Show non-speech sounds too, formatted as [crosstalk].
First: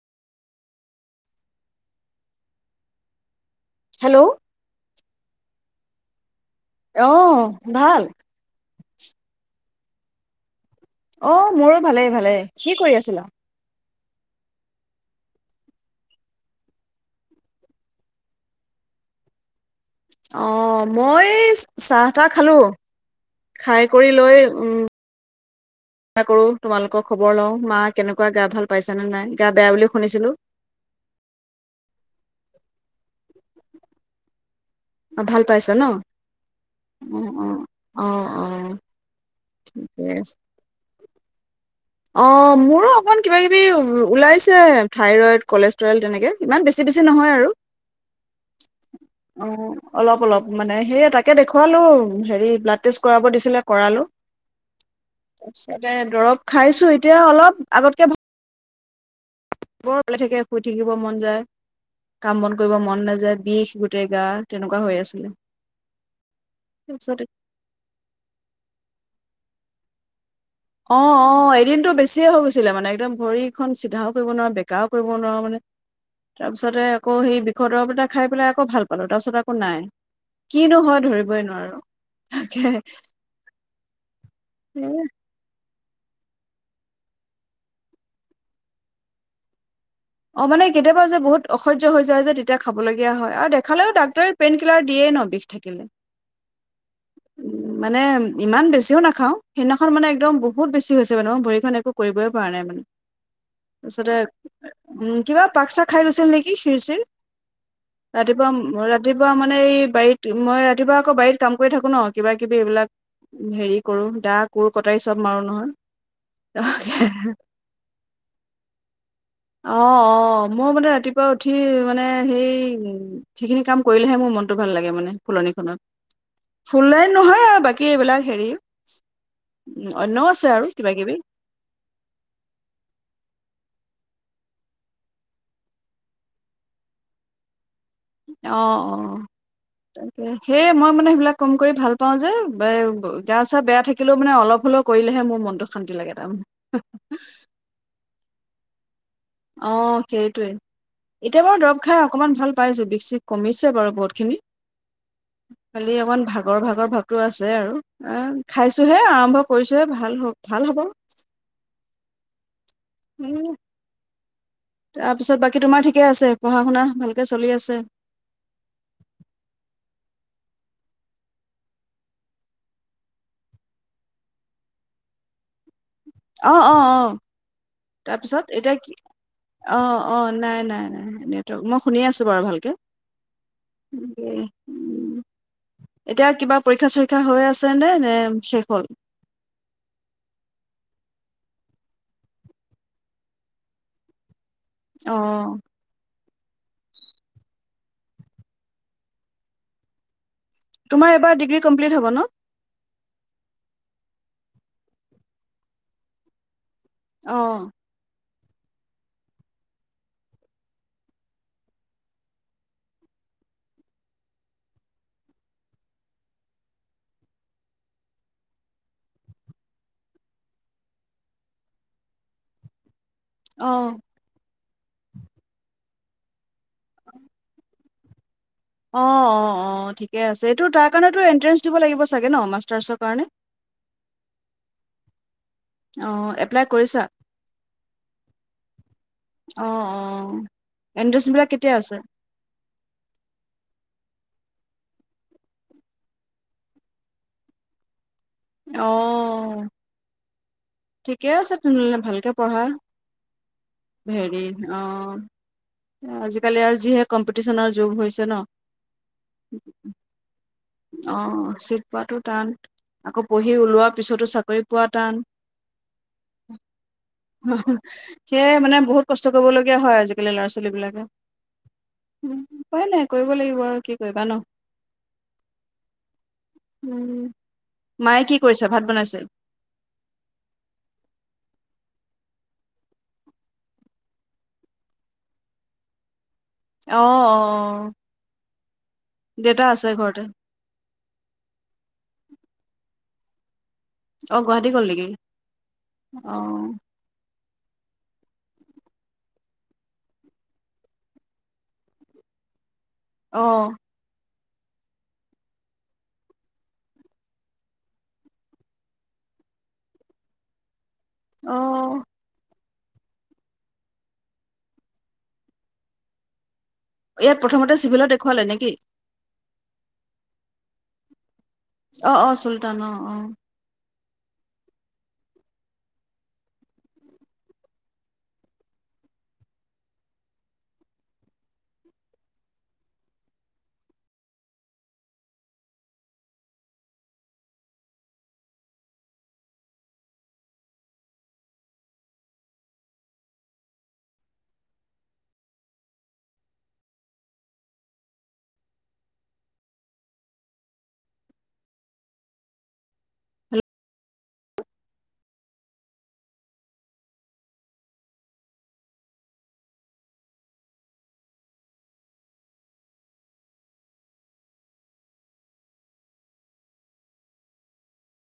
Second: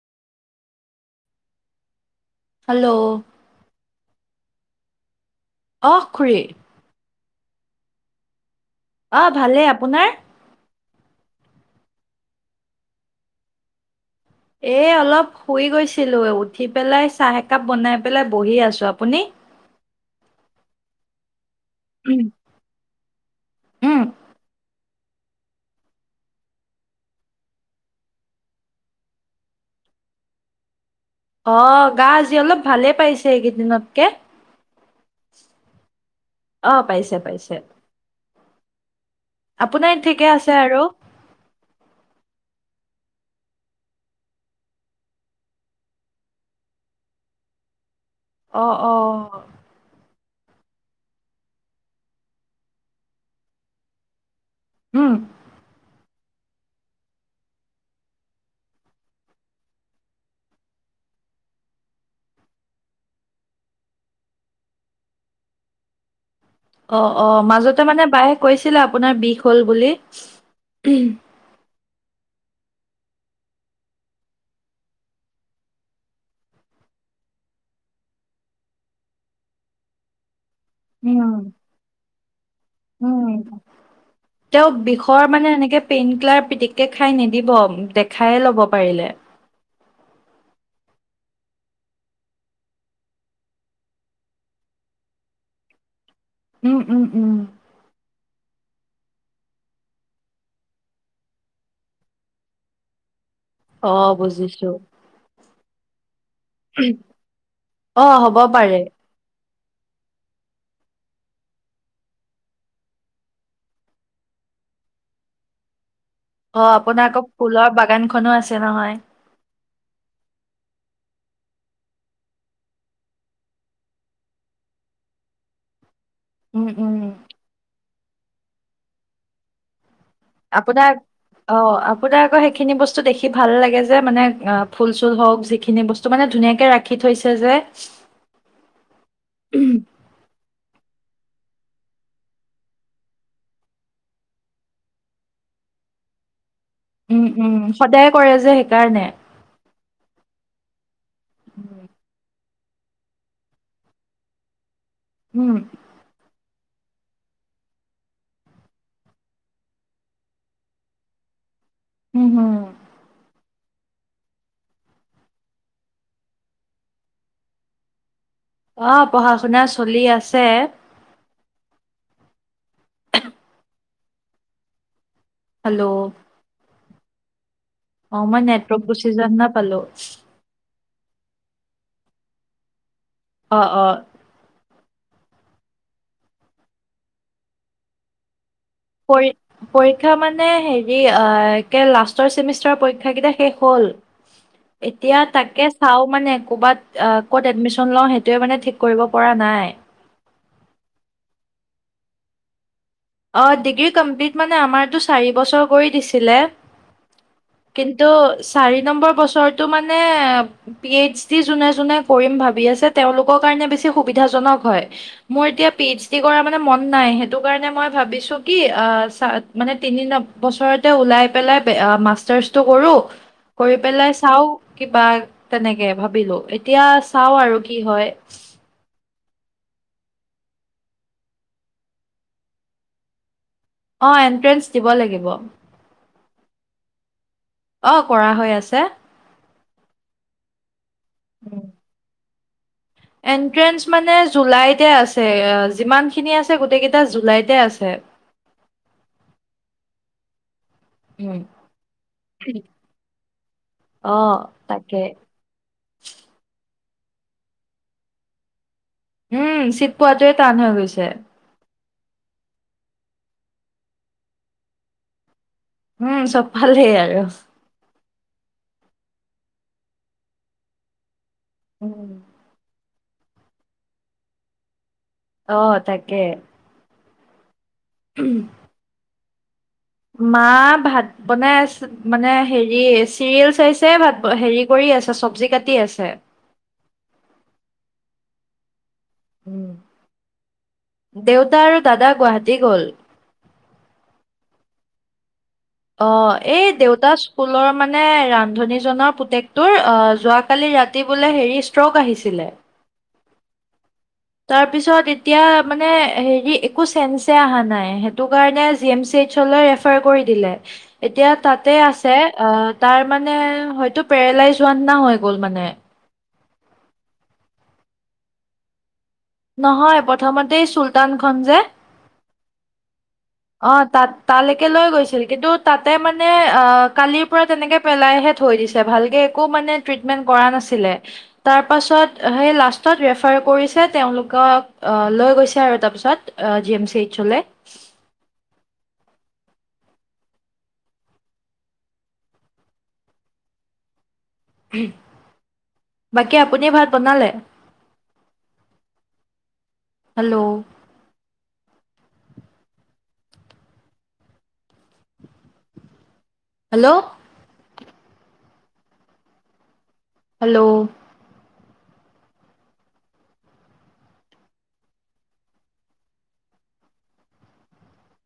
Hello! Hello! অ' খুৰী। আহ, ভাল? অ' ভালেই। আপোনাৰ? অ' মোৰো ভালেই ভালেই। কি কৰি আছিলা? এই অলপ শুই গৈছিলোঁ, উঠি পেলাই চাহ একাপ বনাই পেলাই বহি আছোঁ। আপুনি? [inaudible] অ মই এই চাহ তাহ খালো খাই কৰি লৈ উম উ [inaudible] কৰো তোমালোকৰ খবৰ লওঁ মা কেনেকুৱা গা ভাল পাইছেনে নাই গা বেয়া বুলি শুনিছিলো অ গা আজি অলপ ভালে পাইছে এইগিনিদত কে অ ভাল পাইছে ন অহ পাইছে অ পাইছে অ অ অ আপোনাৰ ঠিকে আছে আৰু অ মোৰো অকমান কিবা কিবি ওলাইছে থাইৰইড কলেষ্ট্ৰল তেনেকে ইমান বেছি বেছি নহয় আৰু অ অ অ অলপ অলপ মানে সেই তাকে দেখুৱালো হেৰি ব্লাড টেষ্ট কৰাব দিছিলে কৰালো [unintelligible] উম তাৰপিছতে দৰৱ খাইছো এতিয়া অলপ আগতকে ভাল বৰ শুই থাকিব মন যায় কাম বন কৰিব মন নাযায় বিষ গোটেই গা তেনেকুৱা হৈ আছিলে অ তাৰপিছত অ মাজতে মানে বায়ে কৈছিলে আপোনাৰ বিষ হল বুলি অ অ এদিনটো বেছিয়ে হৈ গৈছিলে মানে একদম ভড়ীখন চিধাও কৰিব নোৱাৰো বেকাৰও কৰিব নোৱাৰো মানে তাৰ পিছতে আকৌ সেই বিষৰ দৰৱ এটা খাই পেলাই আকৌ ভাল পালো তাৰ পিছত আকৌ নাই কিনো হয় উম ধৰিবই নোৱাৰো তাকে তেওঁক বিষত মানে এনেকে পেইন কিলাৰ পিটিককে খাই নিদিব দেখায়ে লব পাৰিলে অ মানে কেতিয়াবা যে বহুত অসহ্য হৈ যায় যে তেতিয়া খাবলগীয়া হয় আৰু দেখালেও ডাক্তৰে পেইন কিলাৰ দিয়ে ন বিষ থা কেলে উম উম উম মানে ইমান বেছিও নাখাও সেইদিনাখন মানে একদম বহুত বেছি হৈছে, মানে ভৰিখন একো কৰিবই পৰা নাই মানে অহ তাৰপিছতে বুজিছোঁ উম কিবা পাক চাক খাই গৈছিল নেকি? হীৰ চিৰ অ হ'ব ৰাতিপুৱা পাৰে ৰা ৰাতিপুৱা মানে এই বাৰীত মই ৰাতিপুৱা আকৌ বাৰীত কাম কৰি থাকো ন কিবা কিবি এইবিলাক হেৰি কৰো দা, কোৰ, কটাৰী চব মাৰো নহয়। অ আপোনাৰ আক ফুলৰ বাগানখনো আছে নহয়। অ অ মোৰ মানে ৰাতিপুৱা উঠি মানে সেই সেইখিনি কাম কৰিলেহে মোৰ মনটো ভাল লাগে মানে ফুলনিখনত উম উম ফুলে নহয় আৰু বাকী এইবিলাক হেৰি উম অন্যও আছে। আৰু কিবা আপোনাৰ কিবি অ আপোনাৰ আকৌ সেইখিনি বস্তু দেখি ভাল লাগে যে মানে অ ফুল চুল হওক যিখিনি বস্তু টো মানে ধুনীয়াকে ৰাখি থৈছে যে। অ অ তাকে সেয়ে মই মানে সেইবিলাক কম কৰি ভাল পাও গা চা বেয়া থাকিলেও মানে অলপ হলেও কৰিলেহে মোৰ মনটো শান্তি লাগে তাৰমানে উম উম সদায় কৰে যে সেইকাৰণে অ সেইটোৱে এতিয়া বাৰু দৰৱ খাই অকমান ভাল পাইছো বিষ চিষ কমিছে বাৰু বহুত খিনি উম খালি অকমান ভাগৰ ভাগৰ ভাৱটো আছে আৰু খাইছোঁহে আৰম্ভ কৰিছোঁহে ভাল হক ভাল হ'ব। উম হুম উম, তাৰপিছত বাকী তোমাৰ ঠিকে আছে পঢ়া শুনা ভালকে চলি আছে? অ', পঢ়া শুনা চলি আছে। [inaudible] হেল্ল' অ', অ', অ', অ মই তাৰপিছত এতিয়া নেটৱৰ্ক কি গুচি যোৱা নিচিনা পালো অ', অ' নাই - নাই - নাই, নেটৱৰ্ক মই শুনি আছোঁ বাৰু ভালকে। অ অ উম, এতিয়া কিবা পৰীক্ষা চৰীক্ষা হৈ আছেনে নে শেষ হ'ল? পঢ়ি পৰীক্ষা মানে হেৰি আ, কে লাষ্টৰ চেমিষ্টাৰ পৰীক্ষা কেইটা শেষ হ'ল। [inaudible] এতিয়া তাকে চাও মানে ক'বাত আ, ক'ত এডমিচন লওঁ সেইটোয়ে মানে ঠিক কৰিব পৰা নাই। তোমাৰ এইবাৰ ডিগ্ৰী কমপ্লিট হব ন? অ', ডিগ্ৰী কমপ্লিট মানে আমাৰতো চাৰি বছৰ কৰি দিছিলে। অ', কিন্তু চাৰি নম্বৰ বছৰটো মানে পি এইচ ডি যোনে যোনে কৰিম ভাবি আছে তেওঁলোকৰ কাৰণে বেছি সুবিধাজনক হয়। মোৰ এতিয়া পি এইচ ডি কৰা মানে মন নাই সেইটো কাৰণে মই ভাৱিছো কি আ, মানে তিনি বছৰতে ওলাই পেলাই আ, মাষ্টাৰ্ছ টো কৰোঁ অ কৰি পেলাই চাওঁ কিবা তেনেকে ভাবিলো এতিয়া চাঁও আৰু কি হয়? অ', অ', অ', ঠিকে আছে এইটো তাৰ কাৰণেতো এণ্ট্ৰেঞ্চ দিব লাগিব চাগে ন' মাষ্টাৰ্ছৰ কাৰণে? অ', এণ্ট্ৰেন্স দিব লাগিব। অ', এপ্লাই কৰিছা? অ', কৰা হৈ আছে। অ', অ', এণ্ট্ৰেন্স বিলাক কেতিয়া আছে? এণ্ট্ৰেন্স মানে জুলাইতে আছে আ, যিমানখিনি আছে গোটেইকেইটা জুলাইতে আছে। অ', ঠিকে উম আছে, তেনেহলে ভালকে পঢ়া অ', তাকে আ, আজিকালি আৰু যিহে কম্পিটিচনৰ যুগ হৈছে ন'। উম, চিট পোৱাটোৱে টান হৈ গৈছে। অ চিট পোৱাটো টান আকৌ পঢ়ি ওলোৱা পিছতো চাকৰি পোৱা টান উম চব ফালেই আৰু সেয়াই মানে বহুত কষ্ট কৰিবলগীয়া হয়, আজিকালি ল'ৰা ছোৱা ছোৱলী বিলাকে উম, উম, উপাই নাই কৰিব লাগিব আৰু কি কৰিবা ন অ', তাকে উম, মায়ে কি কৰিছে ভাত বনাইছে? মা ভাত বনাই আছ মানে হেৰি চিৰিয়েল চাইছে ভাত হেৰি কৰি আছে চব্জি কাটি আছে। অ', অ', অ', দেউতা আছে ঘৰতে দেউতা আৰু দাদা গুৱাহাটী গ'ল অ', গুৱাহাটী গ'ল নিকি? অ', এই দেউতাছ্ স্কুলৰ মানে ৰান্ধনীজনৰ পুতেকটোৰ অ যোৱাকালি ৰাতি বোলে হেৰি ষ্ট্ৰক আহিছিলে। অ', তাৰপিছত এতিয়া মানে হেৰি একো চেন্সে আহা নাই। সেইটো কাৰণে জি এম চি এইচলৈ ৰা ৰেফাৰ কৰি দিলে। এতিয়া অ তাতে আছে। আ', তাৰ মানে হয়তো পেৰেলাইজ হোৱা নিচিনা হৈ গ'ল মানে ইয়াত প্ৰথমতে চিভিলত দেখুৱালে নেকি নহয় প্ৰথমতে এএ চুলতানখন যে অ', অ, চুলতান অ, অ, অ', তাত তালেকে লৈ গৈছিল, কিন্তু তাতে মানে অ কালিৰ পৰা তেনেকে পেলাইহে থৈ দিছে ভালকে একো মানে ট্ৰিটমেন্ট কৰা নাছিলে। তাৰপাছত সেই লাষ্টত ৰেফাৰ কৰিছে। তেওঁলোকক লৈ গৈছে আৰু তাৰপিছত আ জি এম চি এইচলে বাকী আপুনিয়ে ভাত বনালে। হেল্ল', অ হেল্ল', হেল্ল',